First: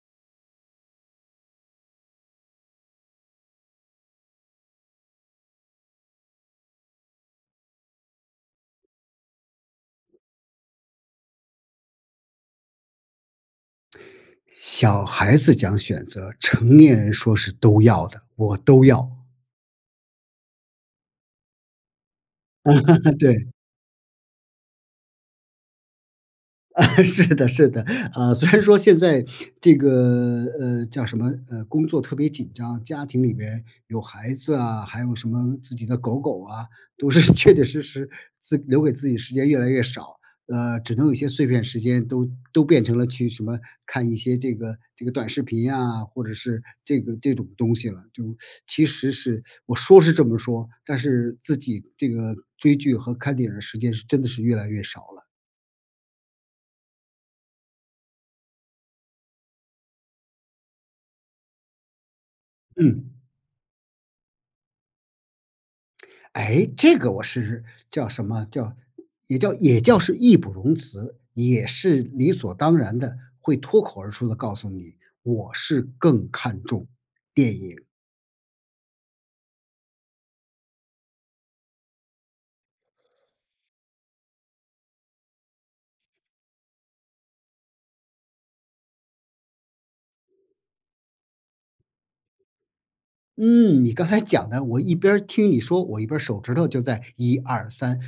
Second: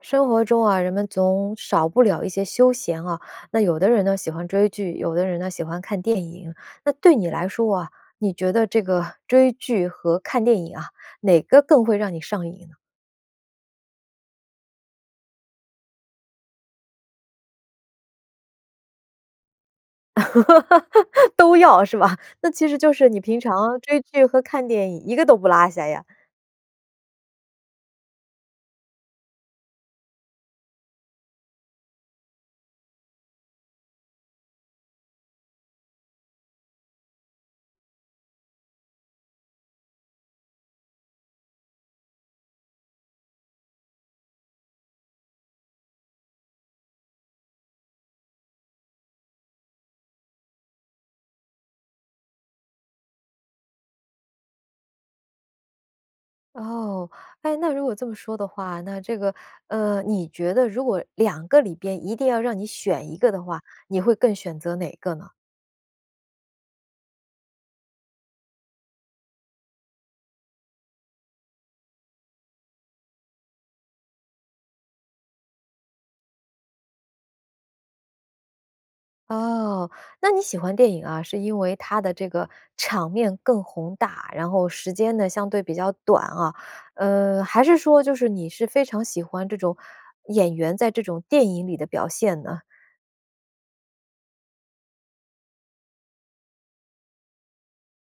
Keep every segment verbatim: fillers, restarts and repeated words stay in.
生活中啊，人们总少不了一些休闲啊，那有的人呢喜欢追剧，有的人呢喜欢看电影。那对你来说啊，你觉得这个追剧和看电影啊，哪个更会让你上瘾呢？小孩子讲选择，成年人说是都要的，我都要。都要，是吧？那其实就是 你平对。常追剧和看电影，一个都不落下呀？啊，是的是的，啊，虽然说现在这个，呃，叫什么，呃，工作特别紧张，家庭里边有孩子啊，还有什么自己的狗狗啊，都是确确实实自留给自己的时间越来越少，呃，只能有一些碎片时间都都变成了去什么看一些这个这个短视频啊，或者是这个这种东西了，就 其实是我说是这么说，但是自己这个追剧和看电影儿的时间是真的是越来越少了。哦，哎，那如果这么说的话，那这个，呃，你觉得如果两个里边一定要让你选嗯。一个的话，你会更选择哪个呢？诶，这个我是叫什么叫，也叫也叫是义不容辞，也是理所当然地会脱口而出地告诉你，我是更看重电影。哦，那你喜欢电影啊，是因为它的这个场面更宏大，然后时间呢相对比较短啊？呃，还是说就是你是非常喜欢这种演员在这种电影里的表现呢？嗯，你刚才讲的，我一边儿听你说，我一边儿手指头就在一二三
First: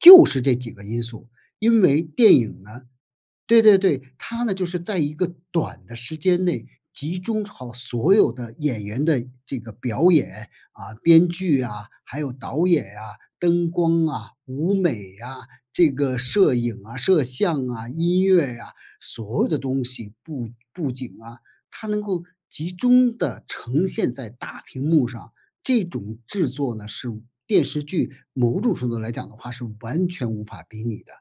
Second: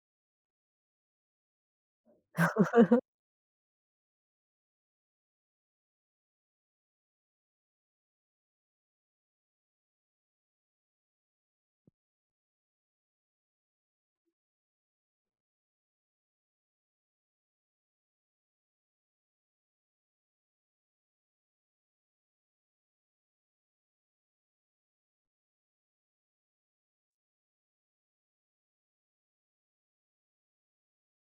就就是这几个因素，因为电影呢 对对对，它呢，就是在一个短的时间内集中好所有的演员的这个表演，啊，编剧啊，还有导演啊、灯光啊、舞美啊、这个摄影啊、摄像啊、音乐啊，所有的东西，布布景啊，它能够集中地呈现在大屏幕上，这种制作呢，是电视剧，某种程度来讲的话是完全无法比拟的。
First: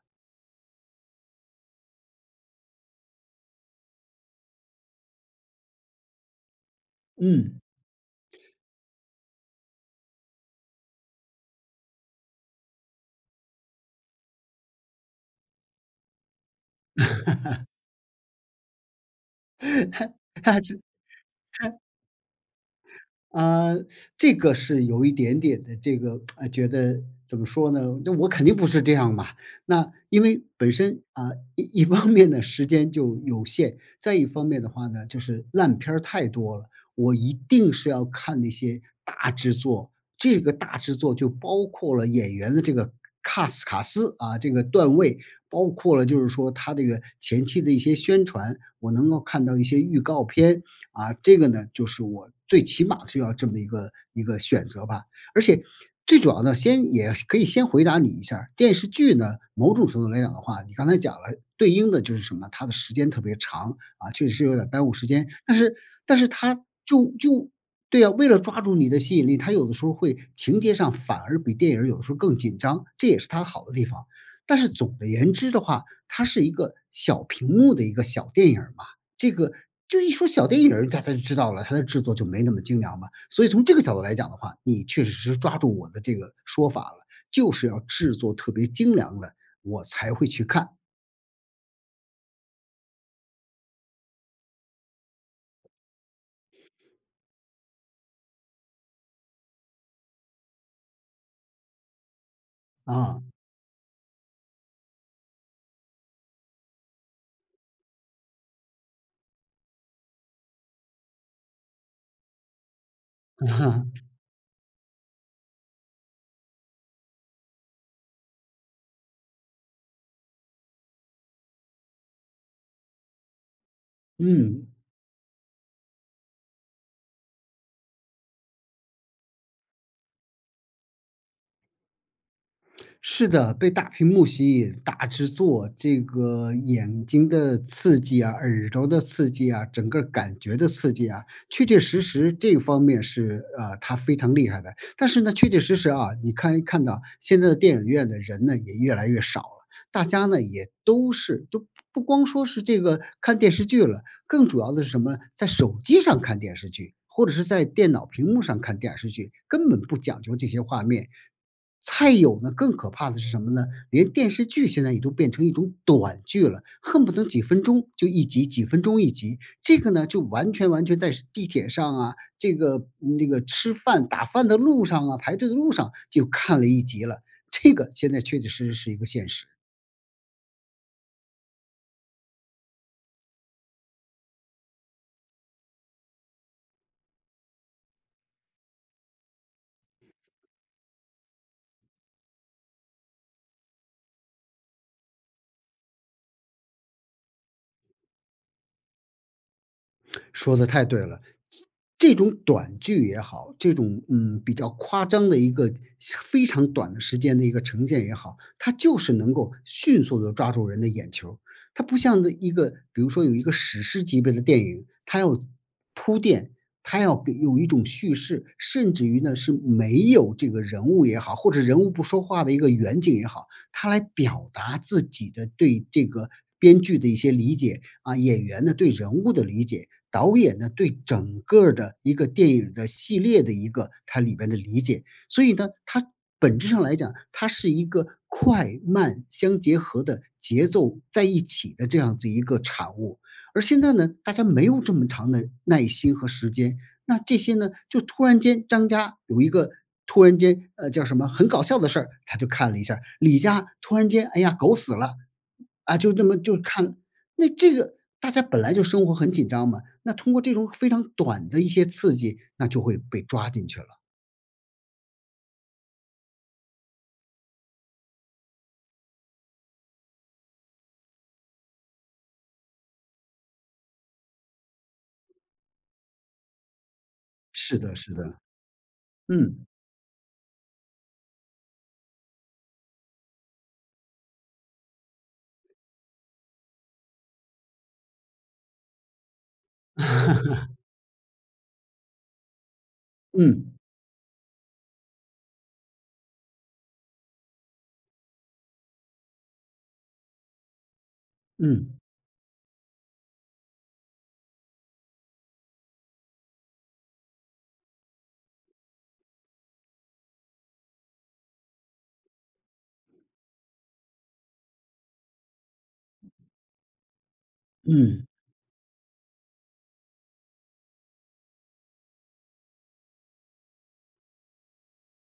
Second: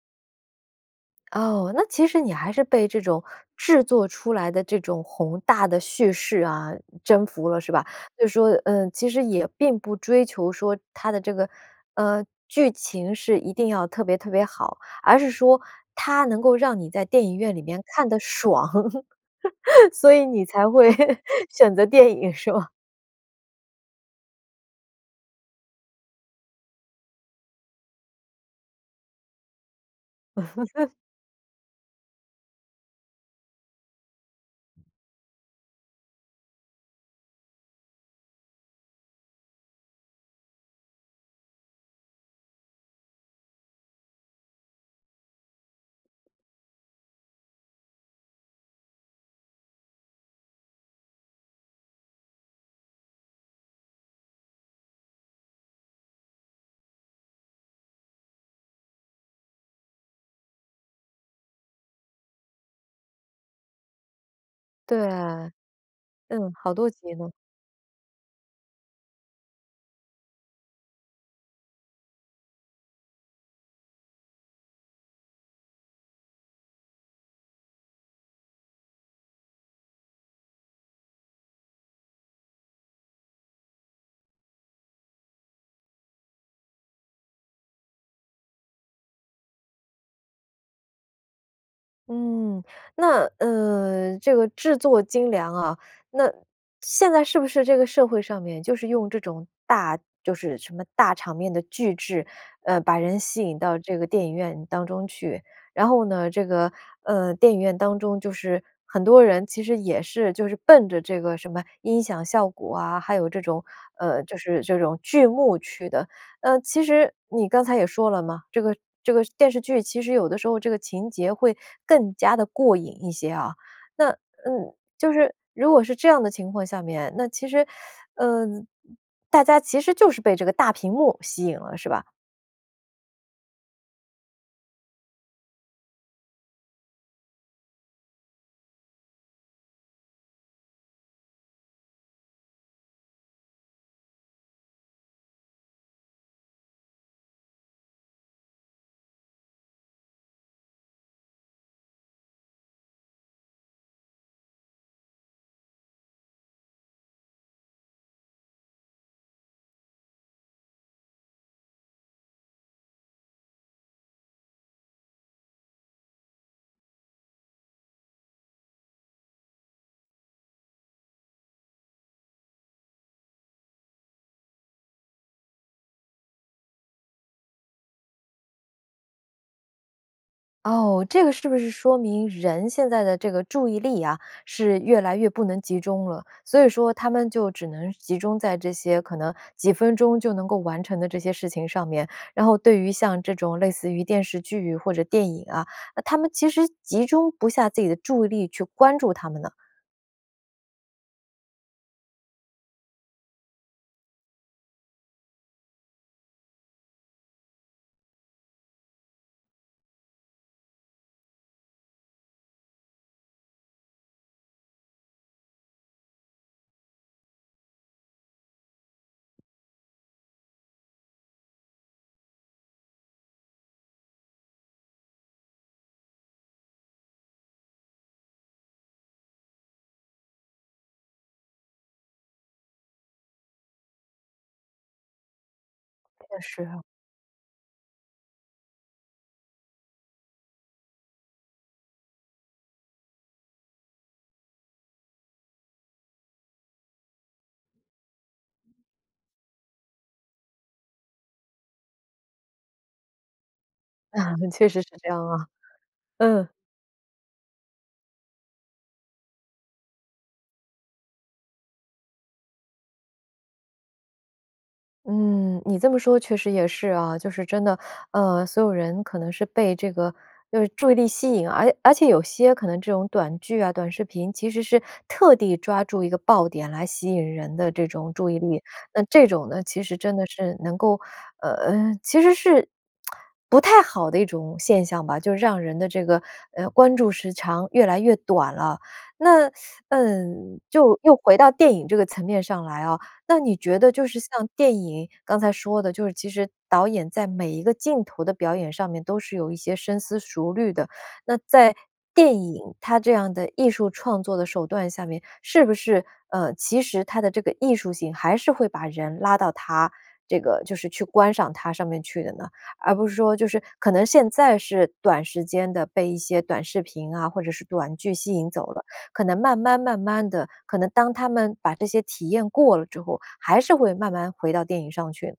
哦，那其实你还是被这种制作出来的这种宏大的叙事啊，征服嗯。了是吧？就是说，嗯，其实也并不追求说它的这个呃，剧情是一定要特别特别好，而是说它能够让你在电影院里 面看得爽，所以 你它才是会它选择电影是吗？啊，这个是有一点点的这个，哎，觉得怎么说呢，那我肯定不是这样嘛。那因为本 身，啊，一一方面呢，时间就有限，再一方面的话呢，就是烂片儿太多了，我一定是要看那些大制作。这个大制作就包括了演员的这个 CAST 卡斯啊，这个段位，包括了就是说它这个前期的一些宣传，我能够看到一些预告片，啊，这个呢，就是我最起码是要这么一个一个选择吧。而且最主要的先也可以先回答你一下儿，电视剧呢，某种程度来讲的话，你刚才讲了对应的就是什么，它的时间特别长。啊，确确实实是有点儿耽误对。时间，但是但是嗯，它好多就集呢。就对啊，为了抓住你的吸引力，它有的时候会情节上反而比电影儿有时候更紧张，这也是它好的地方。但是总的言之的话，它是一个小屏幕的一个小电影儿嘛，这个，就一说小电影儿，大家就知道了，它的制作就没那么精良嘛。所以从这个角度来讲的话，你确确实实抓住我的这个说法了，就是要制作特别精良的，我才会去看。嗯。那，呃，这个制作精良啊，那现在是不是这个社会上面，就是用这种大就是什么大场面的巨制，呃，把人嗯。吸引到这个电影院当中去。然后呢，这个，呃，电影院当中，就是很多人其实也是就是奔着这个什么音响效果啊，还有这种 呃，就是这种巨幕去的。呃，其实你刚才也说了嘛，这个这个电视剧其实有的时候这个情节会更加地过瘾一些啊，那嗯。嗯，就是如果是这样的情况下面，那其实 呃，大家其实就是被这个大屏幕吸引了，是吧？是的，被大屏幕吸引，大制作，这个眼睛的刺激啊，耳朵的刺激啊，整个感觉的刺激啊，确确实实这方面是啊，它非常厉害的。但是呢，确确实实啊，你看一看到现在的电影院的人呢也越来越少了，大家呢也都是都不光说是这个看电视剧了，更主要的是什么？在手机上看电视剧或者是在电脑屏幕上看电视剧，根本不讲究这些画面。菜有呢，更可怕的是什么呢？连电视剧现在也都变成一种短剧了，恨不得几分钟就一集，几分钟一集，这个呢，就完全完全在地铁上啊，这个那个吃饭、打饭的路上啊，排队的路上就看了一集了，这个现在确确实实是一个现实。哦，这个是不是说明人现在的这个注意力啊，是越来越不能集中了，所以说他们就只能集中在这些可能几分钟就能够完成的这些事情上面，然后对于像这种类似于电视剧或者电影啊，那他们其实集中不下自己的注意力去关注它们呢？说得太对了，这这种短剧也好，这种，嗯，比较夸张的一个非常短的时间的一个呈现也好，它就是能够迅速地抓住人的眼球儿。它不像那一个比如说有一个史诗级别的电影，它要铺垫，它要给有一种叙事，甚至于呢，是没有这个人物也好，或者人物不说话的一个远景也好，它来表达自己的对这个编剧的一些理解。啊，演员呢，对人物的理解，导演呢，对整个儿的一个电影的系列的一个它里边的理解。所以呢，它确本实质上啊。来讲，它是一个快慢相结合的节奏在一起的这样子一个产物。而现在呢，大家没有这么长的耐心和时间，那这些呢，就突然间张家有一个突然间，呃，叫什么很搞笑的事儿，他就看了一下儿。李家突然间，啊，哎呀，确狗实是死这了。样啊，啊，就那么嗯。就看，那这个大家本来就生活很紧张嘛，那通过这种非常短的一些刺激，那就会被抓进去了。嗯，你这么说确实也是啊。就是真的，呃，所有人可能是被这个就是注意力吸引，而而且有些可能这种短剧啊、短视频，其实是特地抓住一个爆点来吸引人的是这的，种是的。注意力。那这种呢，嗯。其实真的是能够，呃其实是 不太好的一种现象吧。就让人的这个，呃，关注时长越来越短了。那 嗯，就又回到电影这个层面上来啊，那你嗯。觉得就是像电影，刚才说的，就是其实导演在每一个镜头的表演上面都是有一些深思熟虑的。那在嗯。电影它这样的艺术创作的手段下面，是不是，呃，其实它的这个艺术性还是会把人拉到它这个就是去观赏它上面去的呢？而不是说就是可能现在是短时间的被一些短视频啊，或者是短剧嗯。吸引走了，可能慢慢慢慢地，可能当他们把这些体验过了之后，还是会慢慢回到电影上去？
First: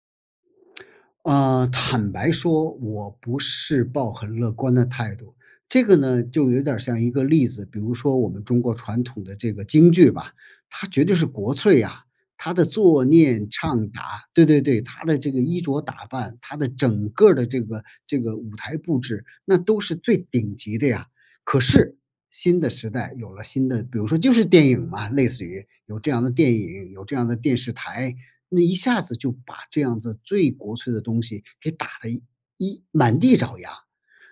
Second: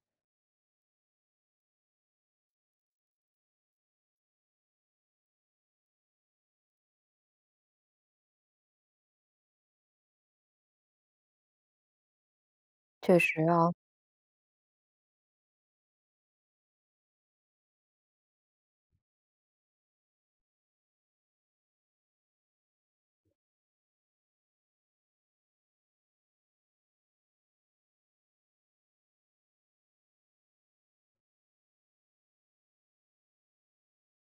啊，坦白说我不是抱很乐观的态度。这个呢，就有点儿像一个例子，比如说我们中国传统的这个京剧吧，它绝对是国粹啊，它的坐、确实念、啊。唱、打对对对，它的这个衣着打扮，它的整个儿的这个这个舞台布置，那都是最顶级的呀。可是新的时代有了新的比如说就是电影嘛类似于，有这样的电影，有这样的电视台，那一下子就把这样子最国粹的东西给打了一满地找牙。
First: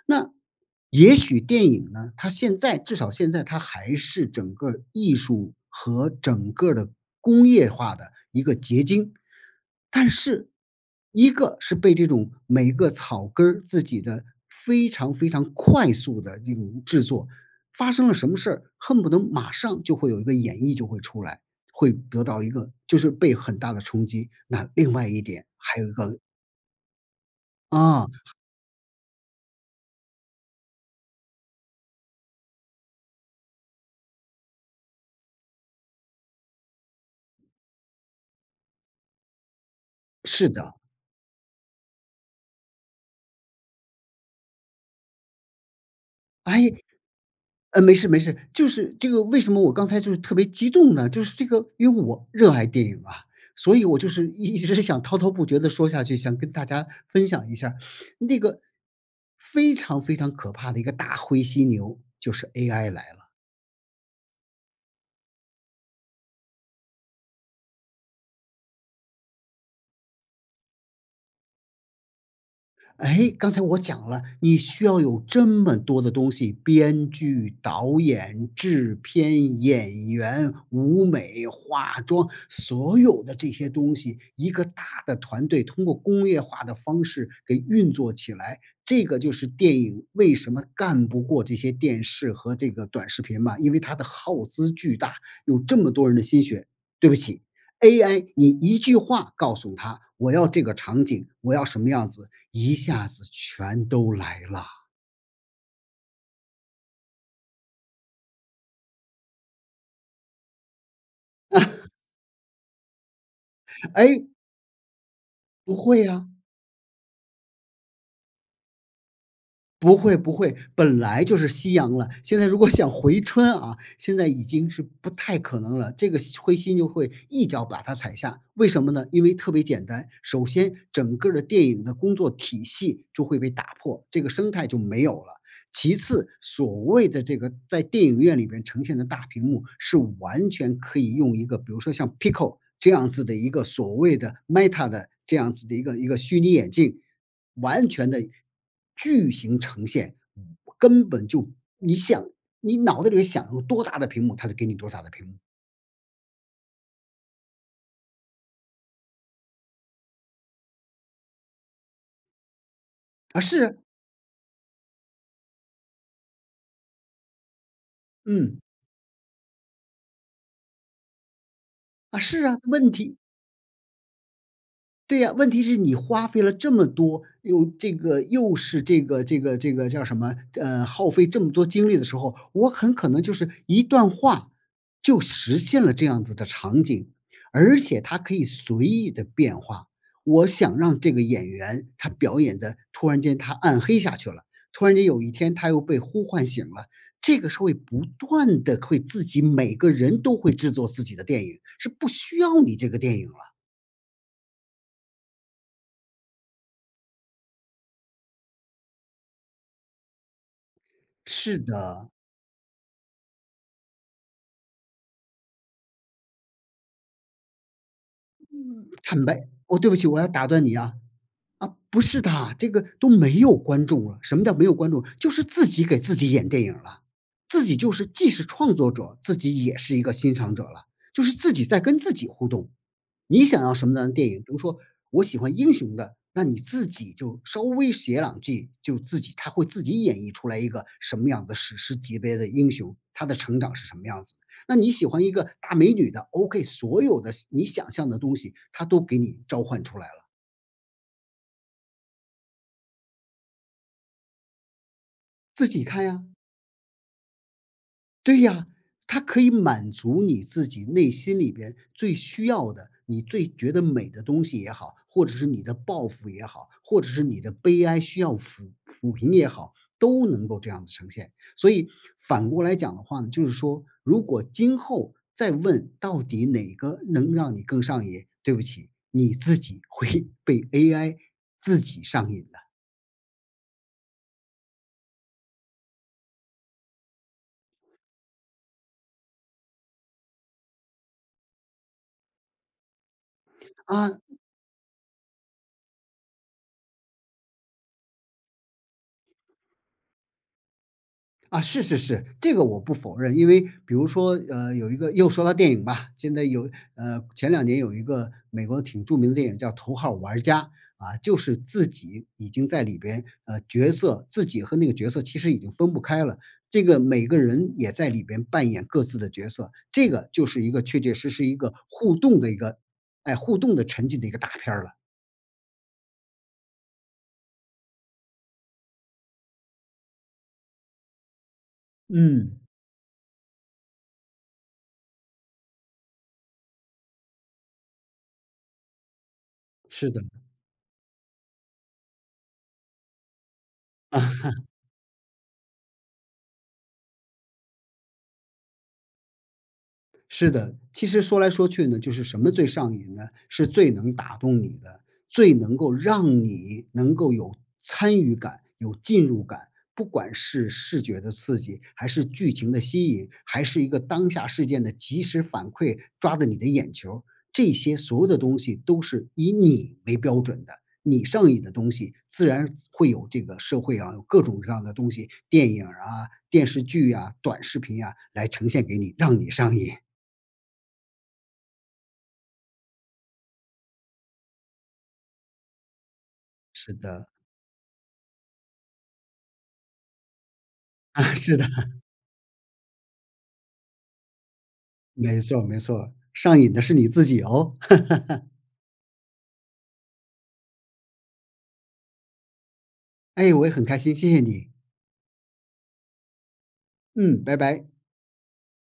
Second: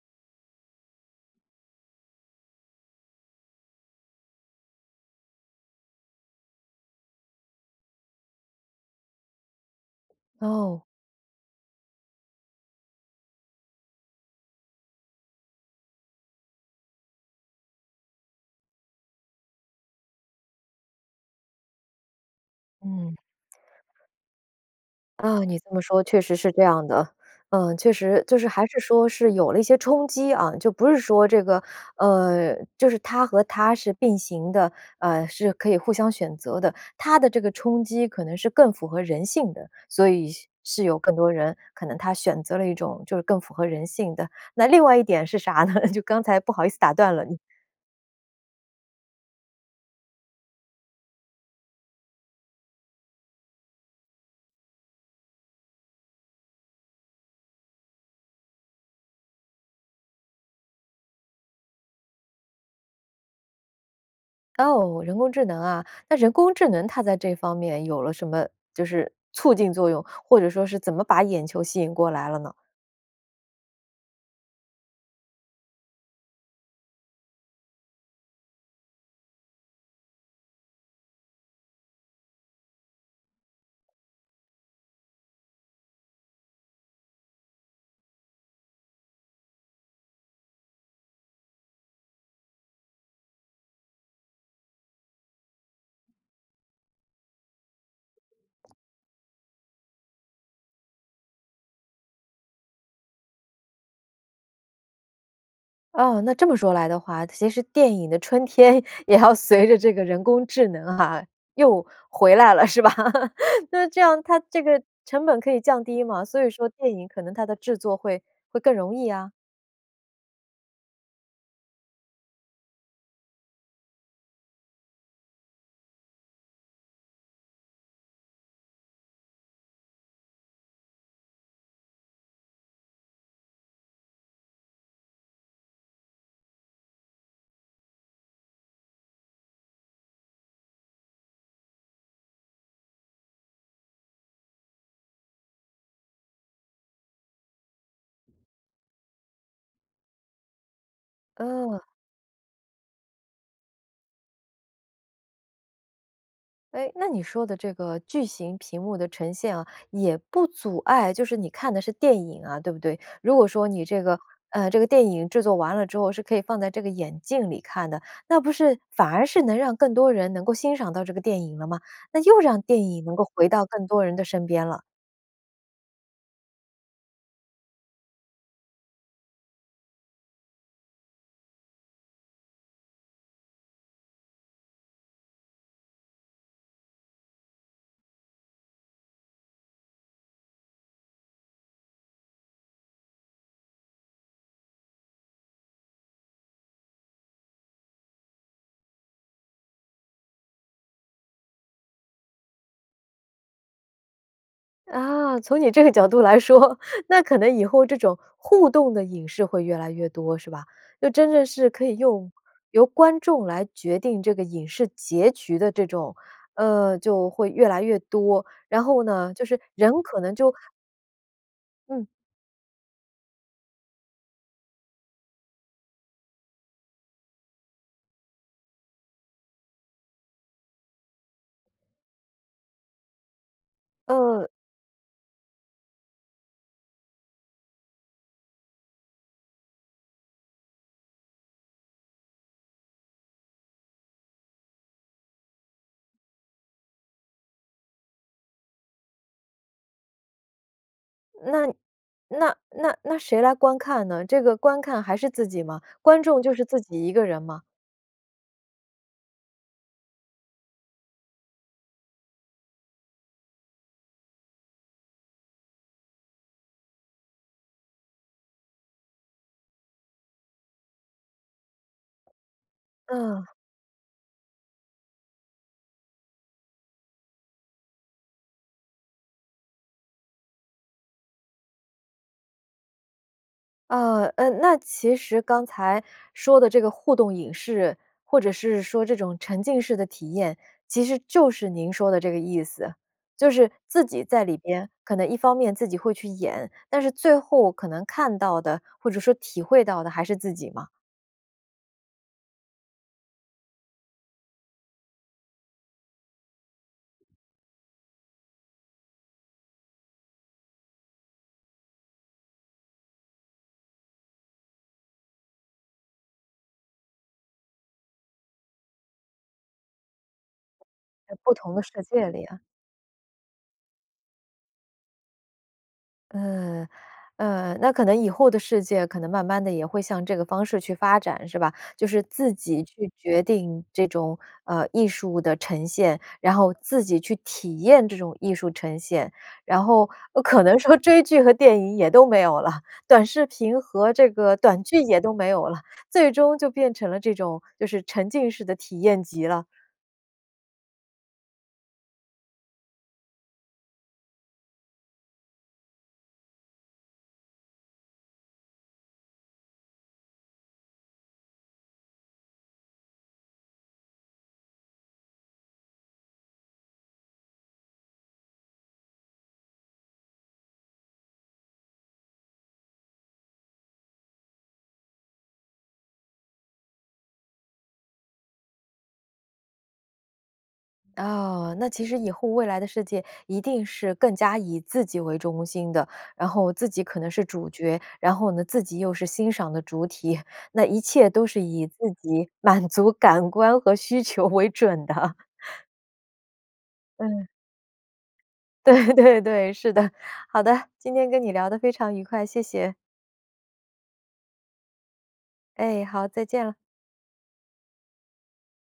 那也许电影呢，它现在至少现在它还是整个儿艺术和整个儿的工业化的一个结晶。但是，哦。一个是被这种每个草根儿自己的非常非常快速的一种制作，发生了什么事儿，恨不得马上就会有一个演绎就会出来，会得到一个就是嗯。被很大的冲击，那另外一啊，点你这还么有一说确个实是这样的。呃，确嗯。实，就是还是说是有了一些冲击啊，就不是说这个，呃，就是它和它是并行的，呃，是可以互相选择的。它的这个冲击可能是更符合人性的，所以是是的。是有更多人，可能它选择了一种就是更符合人性的。那另外一点是啥呢？就刚才不好意诶思打断了，嗯。呃，没事，没事。就是这个为什么我刚才就是特别激动呢，就是这个因为我热爱电影啊，所以我就是一直想滔滔不绝地说下去，想跟大家分享一下儿，那个非常非常可怕的一个大灰犀牛，就是 AI 来了。哦，人工智能啊，那人工智能它在这方面有了什么就是促进作用，或者说是怎么把眼球吸引过来了呢？哎，刚才我讲了，你需要有这么多的东西-编剧、导演、制片、演员、舞美、化妆，所有的这些东西，一个大的团队通过工业化的方式给运作起来，这个就是电影为什么干不过这些电视和这个短视频嘛，因为它的耗资巨大，有这么多人的心血，对不起，AI，你一句话告诉它，我要这个场景，我要什么样子，一下子全都来了。啊，那这么说来的话，其实电影的春天也要随着这个人工智能啊，又 回来了，是吧？那这哎样它这个成本可以不降低会嘛，啊。所以说电影可能它的制作会会更容易啊。不会，不会，本来就是夕阳了，现在如果想回春啊，现在已经是不太可能了，这个犀灰犀牛就会一脚把它踩下，为什么呢？因为特别简单，首先，整个儿的电影的工作体系就会被打破，这个生态就没有了。其次所谓的这个在电影院里面呈现的大屏幕，是完全可以用一个比如说像 PICO 这样子的一个所谓的 Meta 的这样子的一个一个虚拟眼镜，完全地巨型呈现，根本就嗯。你想你脑子里面想有多大的屏幕，它就给你多大的屏幕。哎，那你说的这个巨型屏幕的呈现啊，也不阻碍就是你看的是电影啊，对不对？如啊，果说是。你这个呃，这个电影制作完了之后是可以放在这个眼镜里看的，那不嗯。是反而是能让更多人能够欣赏到这个电影了吗？啊，那又是啊，让电问影能题够回到更多人的身边了。对呀，问题是你花费了这么多，又这个又是这个这个这个叫什么，呃，耗费这么多精力的时候，我很可能就是一段话就实现了这样子的场景，而且它可以随意地变化。我想让这个演员他表演的突然间他暗黑下去了，突然间有一天他又被呼唤醒了，这个是会不断地会自己每个人都会制作自己的电影，是不需要你这个电影了。啊，从你这个角度来说，那可能以后这种互动的影视会越来越多，是吧？就真着是是可以的。用由观众来决定这个影视结局的这种，呃，就会越来越多，然后坦呢，白就是我对不人起，我可要能打就断你啊。啊，不嗯。是的，这个都没有观众了，什么叫没有观众？就是自己给自己演电影了，自己就是既是创作者，自己也是一个欣赏者了，就是自己在跟自己互动。你想要什么样的电影？比呃如说，我喜欢英雄的，那你自己就稍微写两句，就自己它会自己演绎出来一个什么样的史诗级别的英雄，他的成长是什么样子。那你喜欢一个大美女的，OK，所有的想你想象的东西，它都给你召唤出来了。那那那那谁来观看呢？这个观看还是自己自吗？己看呀。观众就是自己一个人吗？对呀，它可以满足你自己内心里边最需要的，你最觉得美的东西也好，或者是你的抱负也好，或者是你的悲哀需要抚抚平也好，都能够这样子呈现。所以反过来讲的话呢，就嗯。是说，如果今后再问到底哪个能让你更上瘾，对不起，你自己会被 AI 自己上瘾的。啊，呃，那其实刚才说的这个互动影视，或者是说这种沉浸式的体验，其实就是您说的这个意思。就是自啊。己在里边，可能一方面自己会去演，但是最后可能看到的，或者说体会到的还是自己吗？啊，是是是，这个我不否认，因为比如说，呃，有一个又说到电影吧，现在有呃，前两年有一个美国挺著名的电影叫《头号玩家》。啊，就是自己已经在里边呃，角色自己和那个角色其实已经分不开了，这个每个人也在里边扮演各自的角色，这个就是一个确确实在实不一个同的世互界动里的一啊。个，诶，互动的沉浸的一个大片儿了。呃，呃，那可能以后的世界可能慢慢地也会向这个方式去发展，是吧？就是自嗯。己去决定这种，呃，艺术的呈现，然后自己去体验这种艺术呈现。然后是的。可能说追剧和电影也都没有了，短视频和这个 短剧也都没有了，最终就变成了这种就是沉浸式的体验集了。是的，其实说来说去呢，就是什么最上瘾呢？是最能打动你的，最能够让你能够有参与感、有进入感，不管是视觉的刺激，还是剧情的吸引，还是一个当下事件的即时反馈，抓着你的眼球儿，这些所有的东西都是以你为标准的。你上瘾的东西自然会有这个社会啊，有各种各样的东西，电影儿啊、电视剧啊、短视频啊，来呈现给你，让你上瘾。哦，那其实以后未来的世界一定是更加以自己为中心的，然后自是己可的。能是主角，然后呢，自己又是欣赏的主体。那一切啊，都是是的。以 自己满足感官和需求为准的。没错儿，没 错儿，上瘾的是你自己嗯。哦。对，对，对。是的，好的，今天跟你聊得非常愉快，谢谢。哎，我也很开心，谢谢你。哎，好，再见了。嗯，拜拜。